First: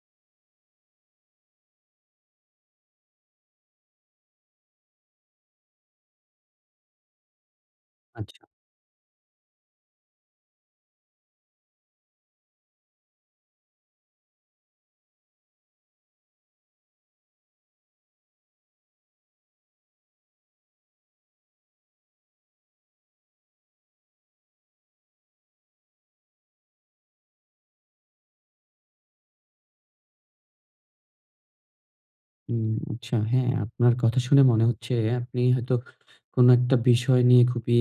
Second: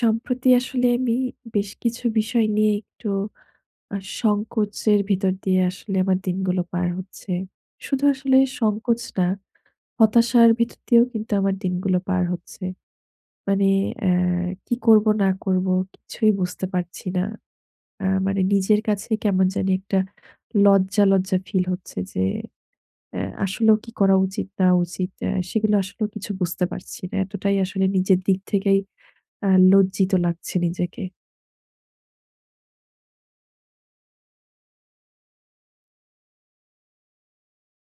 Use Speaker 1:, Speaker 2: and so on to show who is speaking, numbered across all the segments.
Speaker 1: সম্প্রতি আসলে আমি বেশ কিছু বিষয় নিয়ে একটু আ সংকোচের ভিতর দিয়ে আসলে আমার দিনগুলো পার হচ্ছে। শুধু
Speaker 2: আচ্ছা।
Speaker 1: আসলে সংকোচ না। হতাশার ভিতর দিয়েও কিন্তু আমার দিনগুলো পার হচ্ছে। মানে এ কি করব না করব কিছুই বুঝতে পারছি না। আ মানে নিজের কাছে কেমন জানি একটা লজ্জা, লজ্জা ফিল হচ্ছে যে এ আসলেও কি করা উচিত না উচিত এ সেগুলো আসলেও কিছু বুঝতে পারছি না। এতটাই আসলে নিজের দিক থেকেই আ লজ্জিত লাগছে নিজেকে।
Speaker 2: হুম, আচ্ছা। হ্যাঁ, আপনার কথা শুনে মনে হচ্ছে আপনি হয়তো কোনো একটা বিষয় নিয়ে খুবই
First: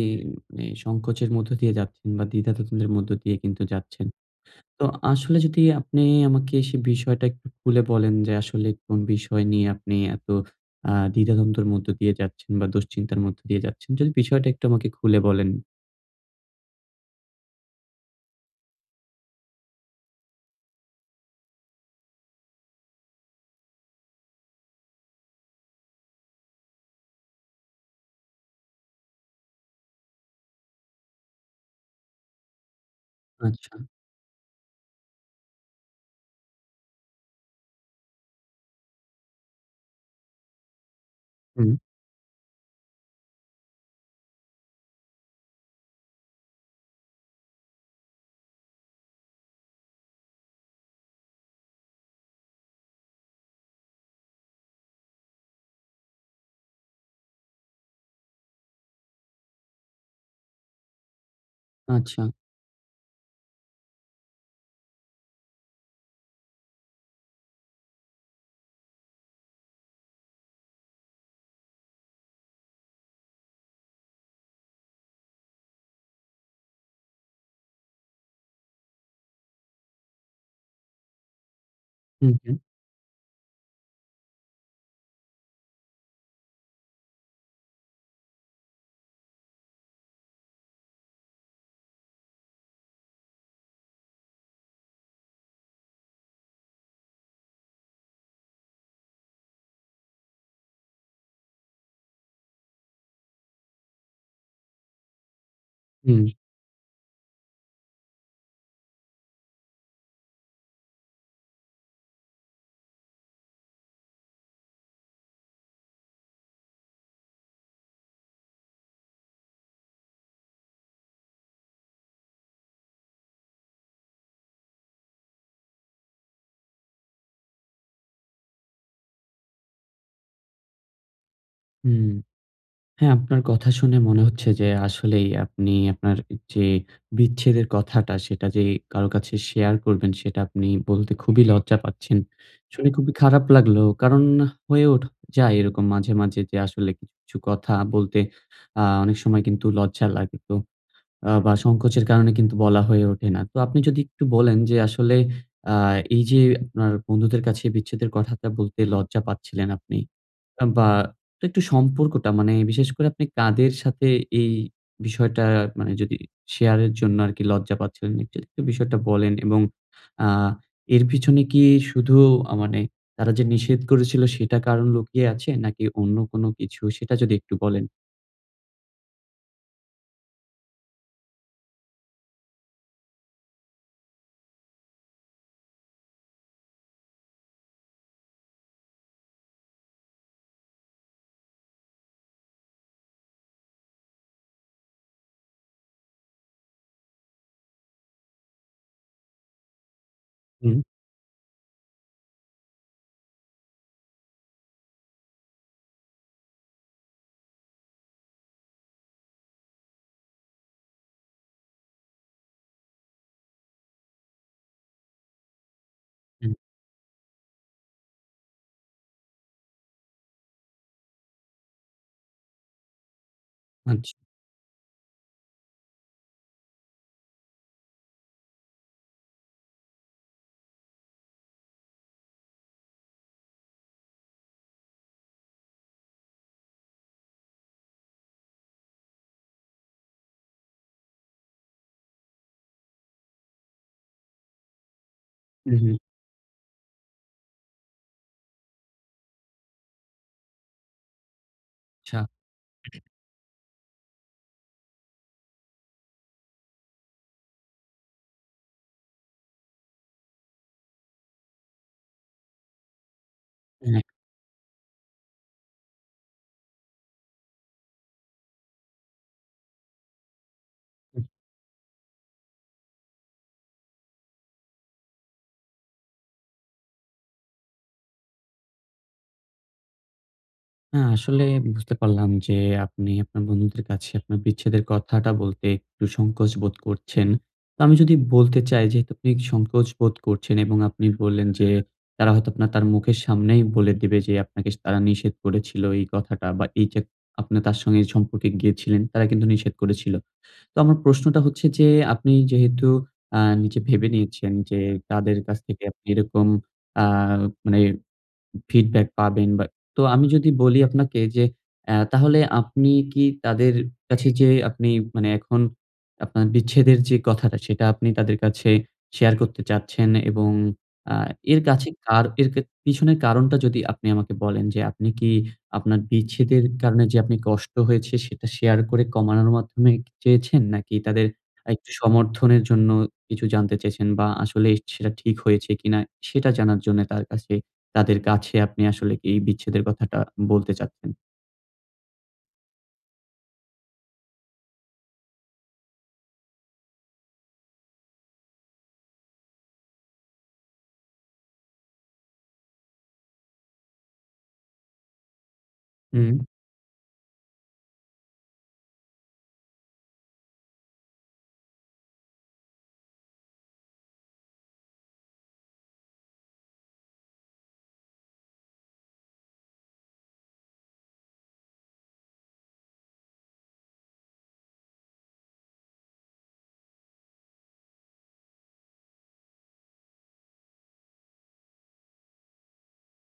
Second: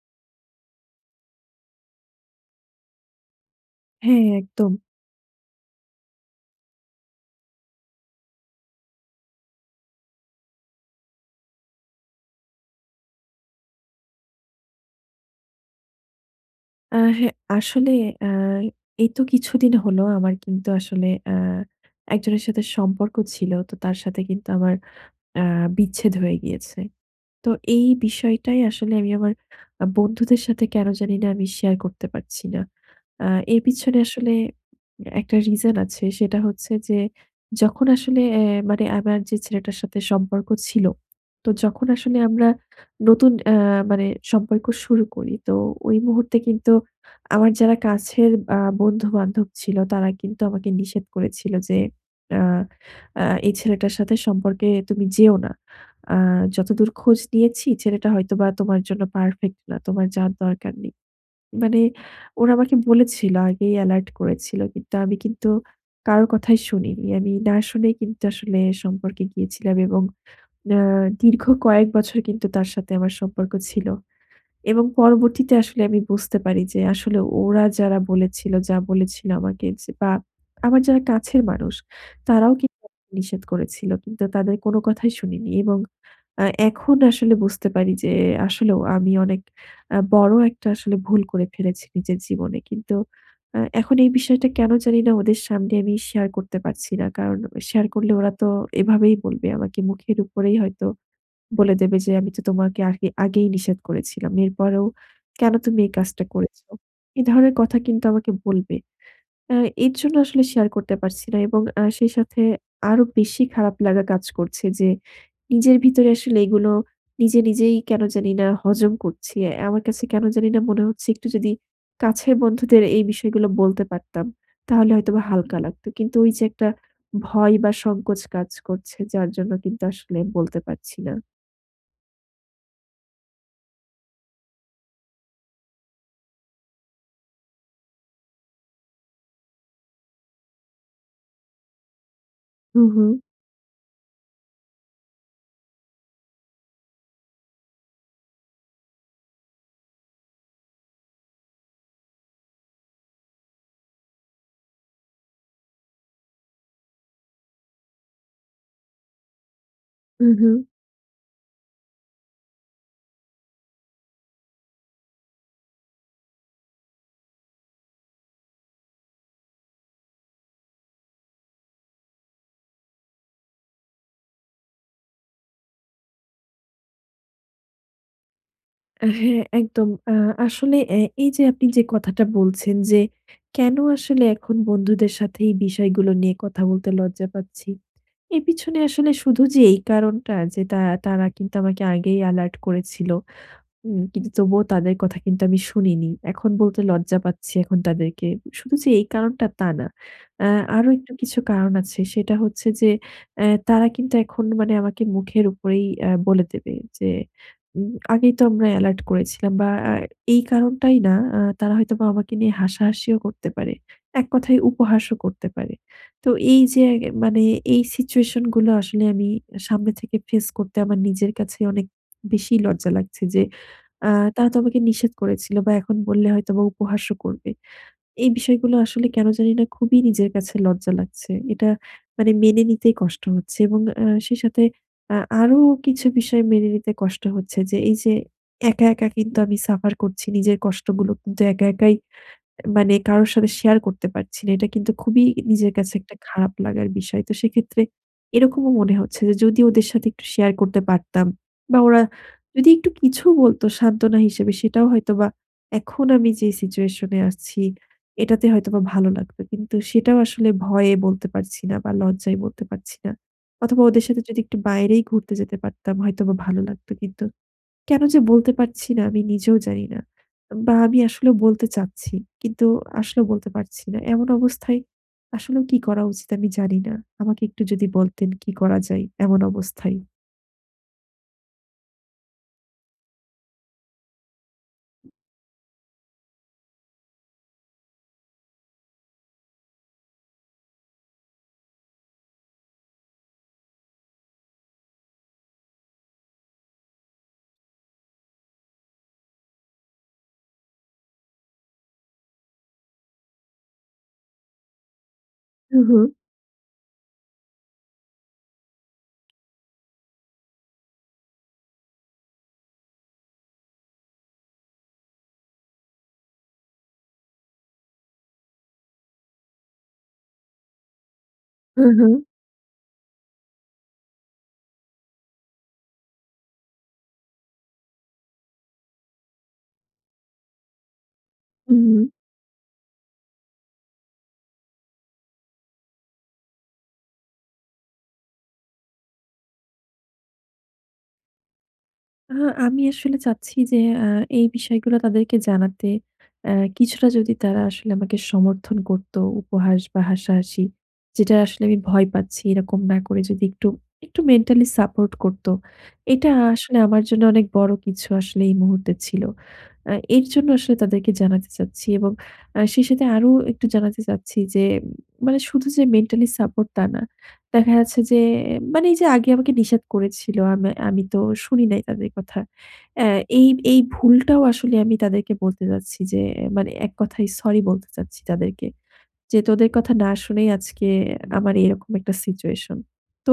Speaker 2: সংকোচের মধ্য দিয়ে যাচ্ছেন বা দ্বিধাদ্বন্দ্বের মধ্য দিয়ে কিন্তু যাচ্ছেন।
Speaker 1: হ্যাঁ, একদম।
Speaker 2: তো আসলে যদি আপনি আমাকে সে বিষয়টা একটু খুলে বলেন যে আসলে কোন বিষয় নিয়ে আপনি এত আ দ্বিধাদ্বন্দ্বর মধ্য দিয়ে যাচ্ছেন বা দুশ্চিন্তার মধ্যে দিয়ে যাচ্ছেন? যদি বিষয়টা একটু আমাকে একটু খুলে বলেন?
Speaker 1: আ হ্যাঁ, আসলে আ এই তো কিছুদিন হলো। আমার কিন্তু আসলে আ একজনের সাথে সম্পর্ক ছিল। তো তার সাথে কিন্তু আমার আ বিচ্ছেদ হয়ে গিয়েছে। তো এই বিষয়টাই আসলে আমি আমার আ বন্ধুদের সাথে কেন জানি না আমি শেয়ার করতে পারছি না। আ এর
Speaker 2: আচ্ছা।
Speaker 1: পিছনে আসলে একটা রিজন আছে, সেটা হচ্ছে যে যখন আসলে এ মানে আমার যে ছেলেটার সাথে সম্পর্ক ছিল। তো
Speaker 2: হুম।
Speaker 1: যখন আসলে আমরা নতুন আ মানে সম্পর্ক শুরু করি। তো ওই মুহূর্তে কিন্তু আমার যারা কাছের আ বন্ধু-বান্ধব ছিল, তারা কিন্তু আমাকে নিষেধ করেছিল যে, "আ আ এই ছেলেটার সাথে সম্পর্কে তুমি যেও না। আ যতদূর খোঁজ নিয়েছি ছেলেটা হয়তোবা তোমার জন্য পারফেক্ট না। তোমার যাওয়ার দরকার নেই।" মানে
Speaker 2: আচ্ছা।
Speaker 1: ওরা আমাকে বলেছিল, আগেই এলার্ট করেছিল। কিন্তু আমি কিন্তু কারো কথাই শুনিনি। আমি না শুনেই কিন্তু আসলে সম্পর্কে গিয়েছিলাম এবং আ দীর্ঘ কয়েক বছর কিন্তু তার সাথে আমার সম্পর্ক ছিল। এবং পরবর্তীতে আসলে আমি বুঝতে পারি যে আসলে ওরা যারা বলেছিল, যা বলেছিল আমাকে যে বা আমার যারা কাছের মানুষ,
Speaker 2: হু,
Speaker 1: তারাও
Speaker 2: হু।
Speaker 1: কি নিষেধ করেছিল। কিন্তু তাদের কোনো কথাই শুনিনি। এবং আ এখন আসলে বুঝতে পারি যে আসলেও আমি অনেক আ বড় একটা আসলে ভুল করে ফেলেছি নিজের জীবনে। কিন্তু আ এখন এই বিষয়টা কেন জানি না ওদের সামনে আমি শেয়ার করতে পারছি না। কারণ, শেয়ার করলে ওরা তো এভাবেই বলবে আমাকে মুখের উপরেই হয়তো বলে দেবে যে, "আমি তো তোমাকে আগে আগেই নিষেধ করেছিলাম। এরপরেও কেন তুমি এই কাজটা
Speaker 2: হুম।
Speaker 1: করেছ?" এ ধরনের কথা কিন্তু আমাকে বলবে। এ এর জন্য আসলে শেয়ার করতে পারছি না। এবং আ সেই সাথে আরো বেশি খারাপ লাগা কাজ করছে যে নিজের ভিতরে আসলে এগুলো নিজে নিজেই কেন জানি না হজম করছি। আমার কাছে কেন জানি না মনে হচ্ছে একটু যদি কাছের বন্ধুদের এই বিষয়গুলো বলতে পারতাম, তাহলে হয়তোবা হালকা লাগত। কিন্তু ওই যে একটা ভয় বা সংকোচ কাজ করছে যার জন্য কিন্তু আসলে বলতে পারছি না।
Speaker 2: হুম। হ্যাঁ, আপনার কথা শুনে মনে হচ্ছে যে আসলেই আপনি আপনার যে বিচ্ছেদের কথাটা সেটা যে কারো কাছে শেয়ার করবেন সেটা আপনি বলতে খুবই লজ্জা পাচ্ছেন।
Speaker 1: হু,
Speaker 2: শুনে খুবই
Speaker 1: হু।
Speaker 2: খারাপ লাগলো। কারণ, হয়ে ওঠ যায় এরকম মাঝে, মাঝে যে আসলে কি ছু কথা বলতে আ অনেক সময় কিন্তু লজ্জা লাগে। তো আ বা সংকোচের কারণে কিন্তু বলা হয়ে ওঠে না। তো আপনি যদি একটু বলেন যে আসলে আ এই যে আপনার বন্ধুদের কাছে বিচ্ছেদের কথাটা বলতে লজ্জা পাচ্ছিলেন আপনি।
Speaker 1: হু, হু।
Speaker 2: বা একটু সম্পর্কটা মানে বিশেষ করে আপনি কাদের সাথে এই বিষয়টা মানে যদি শেয়ারের জন্য আর কি লজ্জা পাচ্ছিলেন একটু এই বিষয়টা বলেন এবং আ এর পিছনে কি শুধু মানে তারা যে নিষেধ করেছিল সেটা কারণ লুকিয়ে আছে নাকি অন্য কোনো কিছু সেটা যদি একটু বলেন?
Speaker 1: হ্যাঁ, একদম। আ আসলে এ এই যে আপনি যে কথাটা বলছেন যে কেন আসলে এখন বন্ধুদের সাথে এই বিষয়গুলো নিয়ে কথা বলতে লজ্জা পাচ্ছি। এর পিছনে আসলে শুধু যে এই কারণটা যে তা তারা কিন্তু আমাকে আগেই এলার্ট করেছিল, হুম। কিন্তু তবুও তাদের কথা কিন্তু আমি শুনিনি। এখন বলতে লজ্জা পাচ্ছি এখন তাদেরকে। শুধু যে এই কারণটা তা না। আ
Speaker 2: হুম।
Speaker 1: আরো একটু কিছু কারণ আছে। সেটা হচ্ছে যে এ তারা কিন্তু এখন মানে আমাকে মুখের উপরেই আ বলে দেবে যে, "আগেই তো আমরা এলার্ট করেছিলাম।" বা এই কারণটাই না। আ তারা হয়তোবা আমাকে নিয়ে হাসাহাসিও করতে পারে। এক কথায় উপহাসও করতে পারে। তো
Speaker 2: হুম।
Speaker 1: এই যে মানে এই সিচুয়েশনগুলো আসলে আমি সামনে থেকে ফেইস করতে আমার নিজের কাছে অনেক বেশি লজ্জা লাগছে যে আ
Speaker 2: আচ্ছা।
Speaker 1: তারা তো আমাকে নিষেধ করেছিল বা এখন বললে হয়তোবা উপহাসও করবে। এই বিষয়গুলো আসলে কেন জানিনা খুবই নিজের কাছে লজ্জা লাগছে। এটা মানে মেনে নিতেই কষ্ট হচ্ছে। এবং আ সেই সাথে আ আরো কিছু বিষয় মেনে নিতে কষ্ট হচ্ছে যে এই যে একা, একা কিন্তু আমি সাফার করছি নিজের কষ্টগুলো। কিন্তু একা, একাই মানে কারোর সাথে শেয়ার করতে পারছি না। এটা কিন্তু খুবই
Speaker 2: হু,
Speaker 1: নিজের
Speaker 2: হু।
Speaker 1: কাছে একটা খারাপ লাগার বিষয়। তো সেক্ষেত্রে এরকমও মনে হচ্ছে যে যদি ওদের সাথে একটু শেয়ার করতে পারতাম বা ওরা
Speaker 2: আচ্ছা।
Speaker 1: যদি একটু কিছু বলত সান্ত্বনা হিসেবে, সেটাও হয়তোবা এখন আমি যে সিচুয়েশনে আছি এটাতে হয়তোবা ভালো লাগত। কিন্তু সেটাও আসলে ভয়ে বলতে পারছি না বা লজ্জায় বলতে পারছি না। অথবা
Speaker 2: [unintelligible]
Speaker 1: ওদের সাথে যদি একটু বাইরেই ঘুরতে যেতে পারতাম হয়তোবা ভালো লাগতো কিন্তু। কেন যে বলতে পারছি না আমি নিজেও জানি না। বা আমি
Speaker 2: হুম।
Speaker 1: আসলেও বলতে চাচ্ছি। কিন্তু আসলে বলতে পারছি না। এমন অবস্থায় আসলেও কি করা উচিত আমি জানি না। আমাকে একটু যদি বলতেন কি করা যায় এমন অবস্থায়?
Speaker 2: হ্যাঁ, আসলে বুঝতে পারলাম যে আপনি আপনার বন্ধুদের কাছে আপনার বিচ্ছেদের কথাটা বলতে একটু সংকোচ বোধ করছেন। তা আমি যদি বলতে চাই যেহেতু আপনি সংকোচ বোধ করছেন এবং আপনি বললেন যে তারা হয়তো আপনার তার মুখের সামনেই বলে দিবে যে আপনাকে তারা নিষেধ করেছিল এই কথাটা। বা এইযে আপনি তার সঙ্গে সম্পর্কে গিয়েছিলেন তারা কিন্তু নিষেধ করেছিল। তো আমার প্রশ্নটা হচ্ছে যে আপনি যেহেতু আ নিজে ভেবে নিয়েছেন যে তাদের কাছ
Speaker 1: হু,
Speaker 2: থেকে আপনি
Speaker 1: হু।
Speaker 2: এরকম আ মানে ফিডব্যাক পাবেন বা তো আমি যদি বলি আপনাকে যে অ্যা তাহলে আপনি কি তাদের কাছে যে আপনি মানে এখন আপনার বিচ্ছেদের যে কথাটা সেটা আপনি তাদের কাছে শেয়ার করতে চাচ্ছেন এবং আ এর
Speaker 1: হু,
Speaker 2: কাছে
Speaker 1: হু।
Speaker 2: কার এরকে পিছনের কারণটা যদি আপনি আমাকে বলেন। যে আপনি কি আপনার বিচ্ছেদের কারণে যে আপনি কষ্ট হয়েছে সেটা শেয়ার করে কমানোর মাধ্যমই কি চেয়েছেন? নাকি তাদের আ
Speaker 1: হু,
Speaker 2: একটু
Speaker 1: হু।
Speaker 2: সমর্থনের জন্য কিছু জানতে চেয়েছেন? বা আসলেই সেটা ঠিক হয়েছে কিনা সেটা জানার জন্য তার কাছে তাদের কাছে আপনি আসলে এই বিচ্ছেদের কথাটা বলতে চাচ্ছেন?
Speaker 1: আহ আমি আসলে চাচ্ছি যে আ এই বিষয়গুলা তাদেরকে জানাতে। অ্যা কিছুটা যদি তারা আসলে আমাকে সমর্থন করত, উপহাস বা হাসাহাসি। যেটা আসলে আমি ভয় পাচ্ছি এরকম না করে যদি একটু, একটু মেন্টালি সাপোর্ট করতো। এটা
Speaker 2: হুম।
Speaker 1: আসলে আমার জন্য অনেক বড় কিছু আসলে এই মুহূর্তে ছিল। আ এর জন্য আসলে তাদেরকে জানাতে চাচ্ছি। এবং আ সেই সাথে আরো একটু জানাতে চাচ্ছি যে মানে শুধু যে মেন্টালি সাপোর্ট তা না। দেখা যাচ্ছে যে মানে এই যে আগে আমাকে নিষেধ করেছিল। আম আমি তো শুনি নাই তাদের কথা। অ্যা এই এই ভুলটাও আসলে আমি তাদেরকে বলতে চাচ্ছি যে মানে এক কথায় সরি বলতে চাচ্ছি তাদেরকে। যে, "তোদের কথা না শুনেই আজকে আমার এরকম একটা সিচুয়েশন।" তো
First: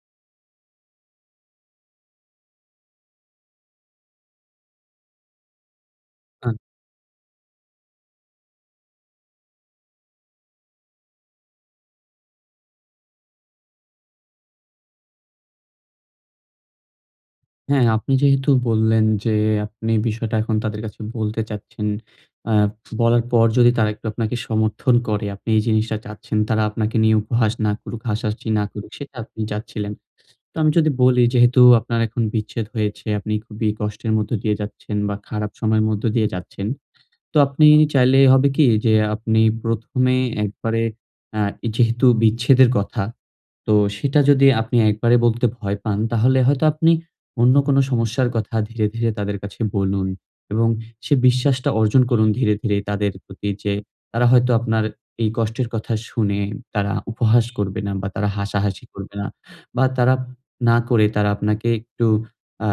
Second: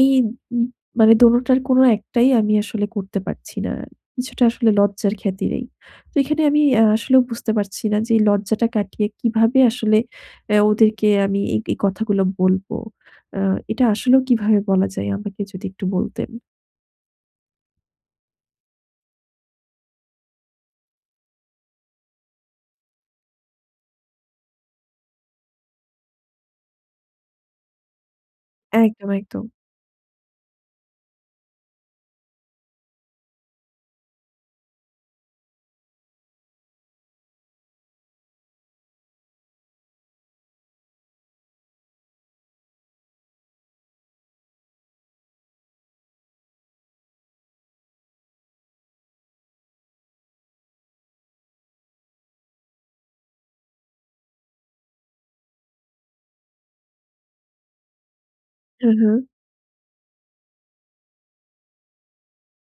Speaker 1: এই উম মানে দোনোটার কোন একটাই আমি আসলে করতে পারছি না। কিছুটা আসলে লজ্জার খাতিরেই। তো এখানে
Speaker 2: আচ
Speaker 1: আমি আ আসলেও বুঝতে পারছি না যে এই লজ্জাটা কাটিয়ে কিভাবে আসলে অ্যা ওদেরকে আমি এই এই কথাগুলো বলব? আ এটা আসলেও কিভাবে বলা যায় আমাকে যদি একটু বলতেন?
Speaker 2: হ্যাঁ আপনি যেহেতু বললেন যে আপনি বিষয়টা এখন তাদের কাছে বলতে চাচ্ছেন। আ বলার পর যদি তারা একটু আপনাকে সমর্থন করে আপনি এই জিনিসটা চাচ্ছেন। তারা আপনাকে নিয়ে উপহাস না করুক, হাসাহাসি না করুক,
Speaker 1: একদম,
Speaker 2: সেটা আপনি
Speaker 1: একদম।
Speaker 2: চাচ্ছিলেন। তো আমি যদি বলি যেহেতু আপনার এখন বিচ্ছেদ হয়েছে, আপনি খুবই কষ্টের মধ্যে দিয়ে যাচ্ছেন বা খারাপ সময়ের মধ্য দিয়ে যাচ্ছেন। তো আপনি চাইলে হবে কি যে আপনি প্রথমে একবারে অ্যা যেহেতু বিচ্ছেদের কথা, তো সেটা যদি আপনি একবারে বলতে ভয় পান তাহলে হয়তো আপনি অন্য কোনো সমস্যার কথা ধীরে, ধীরে তাদের কাছে বলুন এবং সে বিশ্বাসটা অর্জন করুন ধীরে, ধীরে তাদের প্রতি। যে তারা হয়তো আপনার এই কষ্টের কথা শুনে তারা উপহাস করবে না বা তারা হাসাহাসি
Speaker 1: হু,
Speaker 2: করবে
Speaker 1: হু।
Speaker 2: না। বা তারা না করে তারা আপনাকে একটু আ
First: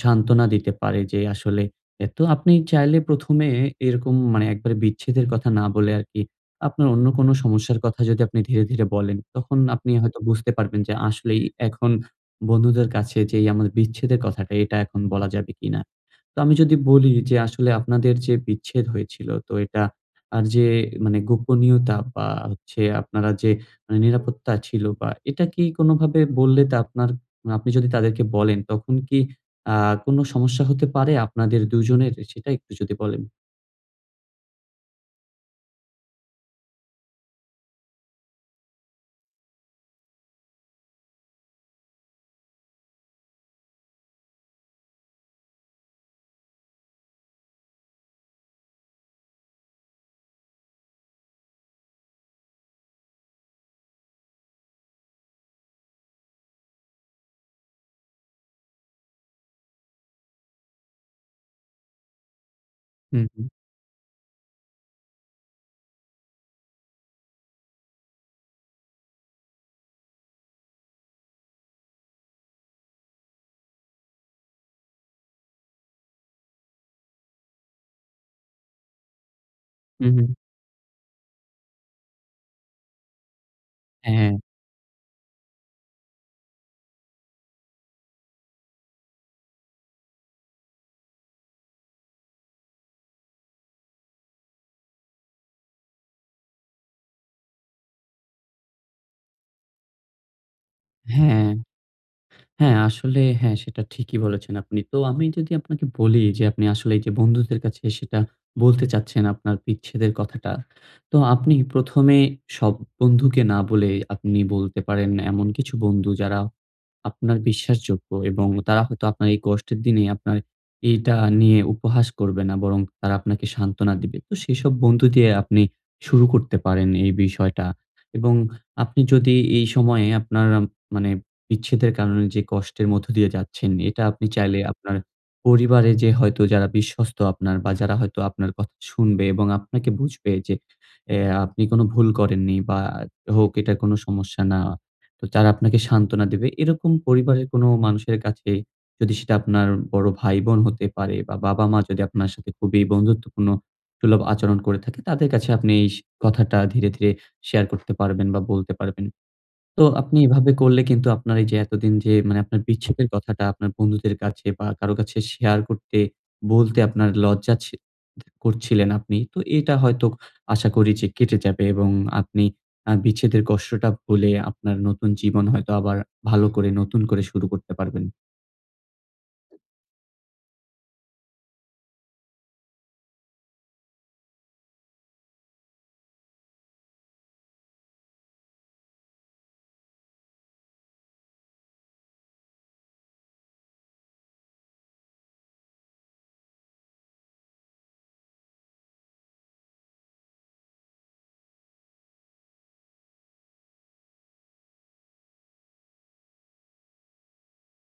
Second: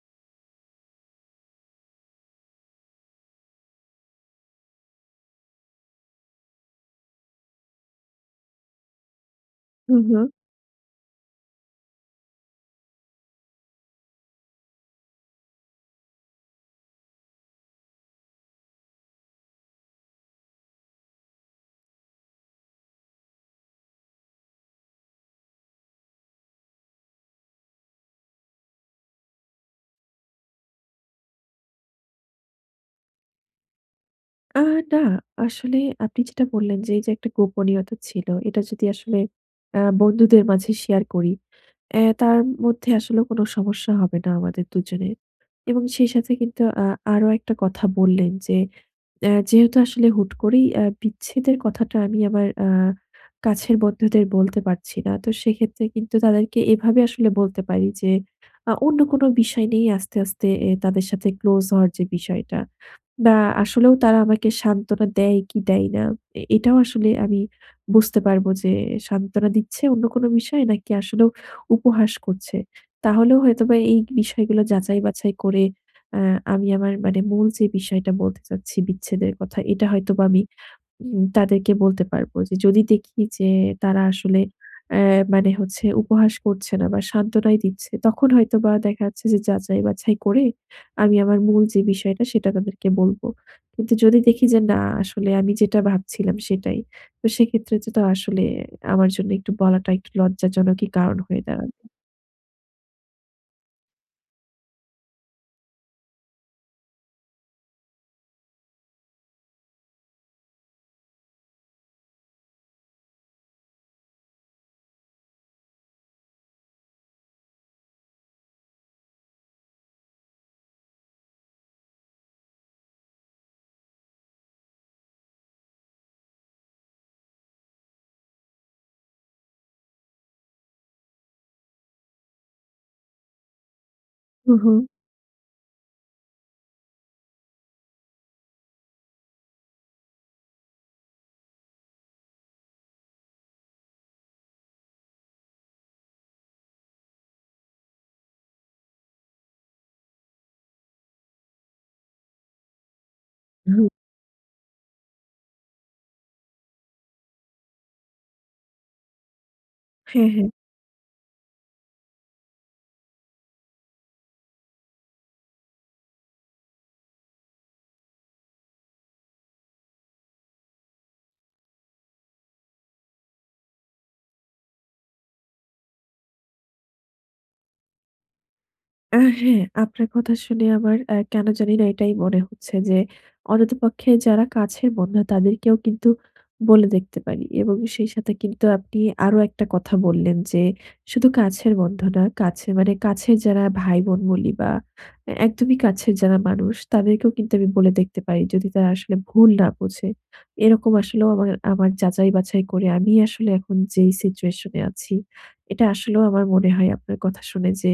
Speaker 2: সান্ত্বনা দিতে পারে। যে আসলে এ তো আপনি চাইলে প্রথমে এরকম মানে একবারে বিচ্ছেদের কথা না বলে আরকি আপনার অন্য কোন সমস্যার কথা যদি আপনি ধীরে, ধীরে বলেন, তখন আপনি
Speaker 1: হুম,
Speaker 2: হয়তো
Speaker 1: হুম।
Speaker 2: বুঝতে পারবেন যে আসলেই এখন বন্ধুদের কাছে যেই আমার বিচ্ছেদের কথাটা এটা এখন বলা যাবে কিনা? তো আমি যদি বলি যে আসলে আপনাদের যে বিচ্ছেদ হয়েছিল তো এটা আর যে মানে গোপনীয়তা বা হচ্ছে আপনারা যে মানে নিরাপত্তা ছিল বা এটা কি কোনভাবে বললে তা আপনার আপনি যদি তাদেরকে বলেন তখন কি আ কোন সমস্যা হতে পারে আপনাদের ২ জনের সেটা একটু যদি বলেন?
Speaker 1: আ না। আসলে আপনি যেটা বললেন যে এই যে একটা গোপনীয়তা ছিল। এটা যদি আসলে আ বন্ধুদের মাঝে share করি এ তার মধ্যে আসলেও কোন সমস্যা হবে না আমাদের ২ জনের। এবং সেই সাথে কিন্তু আ আরো ১ টা কথা বললেন যে অ্যা যেহেতু আসলে হুট করেই আ বিচ্ছেদের কথাটা আমি আমার আ কাছের বন্ধুদের বলতে পারছি না। তো সেক্ষেত্রে কিন্তু তাদেরকে এভাবে আসলে বলতে পারি যে, আ অন্য কোন বিষয় নিয়েই আস্তে, আস্তে এ তাদের সাথে close হওয়ার যে বিষয়টা।
Speaker 2: হু,
Speaker 1: না
Speaker 2: হুম।
Speaker 1: আসলেও তারা আমাকে সান্ত্বনা দেয় কি দেয় না? এ এটাও আসলে আমি বুঝতে পারবো যে সান্ত্বনা দিচ্ছে অন্য কোন বিষয়ে নাকি আসলেও উপহাস করছে? তাহলেও হয়তোবা এই বিষয়গুলা যাচাই বাছাই করে এ আমি আমার মানে মূল যে বিষয়টা বলতে চাচ্ছি বিচ্ছেদের কথা, এটা
Speaker 2: হু, হু,
Speaker 1: হয়তোবা
Speaker 2: হু।
Speaker 1: আমি উম তাদেরকে বলতে পারব। যে যদি দেখি যে তারা
Speaker 2: হ্যাঁ।
Speaker 1: আসলে এ মানে হচ্ছে উপহাস করছে না বা সান্ত্বনাই দিচ্ছে, তখন হয়তোবা দেখা যাচ্ছে যে যাচাই-বাছাই করে আমি আমার মূল যে বিষয়টা সেটা তাদেরকে বলব। কিন্তু যদি দেখি যে না আসলে আমি যেটা ভাবছিলাম সেটাই, তো সেক্ষেত্রে যেটা আসলে আমার জন্য একটু বলাটা একটু লজ্জাজনকই কারণ হয়ে
Speaker 2: হ্যাঁ।
Speaker 1: দাঁড়াবে।
Speaker 2: হ্যাঁ, আসলে হ্যাঁ সেটা ঠিকই বলেছেন আপনি। তো আমি যদি আপনাকে বলি যে আপনি আসলে এই যে বন্ধুদের কাছে সেটা বলতে চাচ্ছেন আপনার বিচ্ছেদের কথাটা। তো আপনি প্রথমে সব বন্ধুকে না বলে আপনি বলতে পারেন এমন কিছু বন্ধু যারা, আপনার বিশ্বাসযোগ্য এবং তারা হয়তো আপনার এই কষ্টের দিনে আপনার এইটা নিয়ে উপহাস করবে না। বরং তারা আপনাকে সান্ত্বনা দিবে। তো সেসব বন্ধু দিয়ে আপনি শুরু করতে পারেন এই বিষয়টা। এবং আপনি যদি এই সময়ে আপনার মানে বিচ্ছেদের কারণে যে কষ্টের মধ্য দিয়ে যাচ্ছেন এটা আপনি
Speaker 1: হু,
Speaker 2: চাইলে
Speaker 1: হু।
Speaker 2: আপনার পরিবারে যে হয়তো যারা বিশ্বস্ত আপনার বা যারা হয়তো আপনার কথা শুনবে এবং আপনাকে বুঝবে যে এ আপনি কোন ভুল করেননি বা হোক এটা কোন সমস্যা না। তো তারা আপনাকে সান্ত্বনা দেবে। এরকম পরিবারের কোন মানুষের কাছে যদি সেটা আপনার বড় ভাই-বোন হতে পারে বা বাবা-মা যদি আপনার সাথে খুবই বন্ধুত্বপূর্ণ
Speaker 1: হুম।
Speaker 2: সুলভ আচরণ করে থাকে তাদের কাছে আপনি এই সে কথাটা ধীরে, ধীরে share করতে পারবেন বা বলতে পারবেন। তো আপনি
Speaker 1: হ্যাঁ, হ্যাঁ।
Speaker 2: এভাবে করলে কিন্তু আপনার এই যে এতদিন যে মানে আপনার বিচ্ছেদের কথাটা আপনার বন্ধুদের কাছে বা কারো কাছে share করতে, বলতে আপনার লজ্জা ছি ত করছিলেন আপনি। তো এটা হয়তো ক আশা করি যে কেটে যাবে এবং আপনি আ বিচ্ছেদের কষ্টটা ভুলে আপনার নতুন জীবন হয়তো আবার ভালো করে নতুন করে শুরু করতে পারবেন।
Speaker 1: আ হ্যাঁ। আপনার কথা শুনে আমার আ কেন জানি না এটাই মনে হচ্ছে যে অন্তত পক্ষে যারা কাছের বন্ধু, তাদেরকেও কিন্তু বলে দেখতে পারি। এবং সেই সাথে কিন্তু আপনি আরো ১ টা কথা বললেন যে শুধু কাছের বন্ধু না, কাছে মানে কাছের যারা ভাই-বোন বলি বা এ একদমই কাছের যারা মানুষ তাদেরকেও কিন্তু আমি বলে দেখতে পারি। যদি তারা আসলে ভুল না বুঝে। এরকম আসলেও আমার, আমার যাচাই-বাছাই করে আমি আসলে এখন যেই situation এ আছি এটা আসলেও আমার মনে হয় আপনার কথা শুনে যে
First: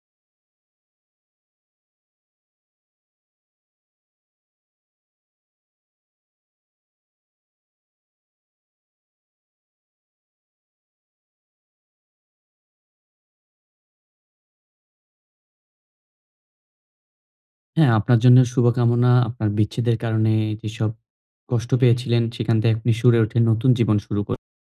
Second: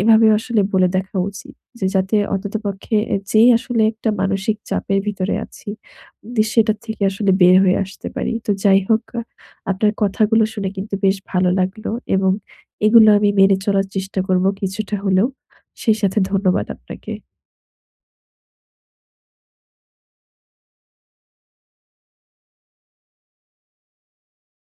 Speaker 1: এভাবেও আসলে বলে দেখা উচিত। যে যাতে অন্তত পক্ষে এ যেই আসলে একটা মানসিক চাপের ভিতরে আছি, উদি সেটার থেকে আসলে বের হয়ে আসতে পারি। তো যাই হোক আ আপনার কথাগুলো শুনে কিন্তু বেশ ভালো লাগলো। এবং এগুলো আমি মেনে চলার চেষ্টা করব কিছুটা হলেও। সেই সাথে ধন্যবাদ আপনাকে।
Speaker 2: হ্যাঁ আপনার জন্যেও শুভকামনা। আপনার বিচ্ছেদের কারণে যেসব কষ্ট পেয়েছিলেন সেখান থেকে আপনি সরে ওঠে নতুন জীবন শুরু করে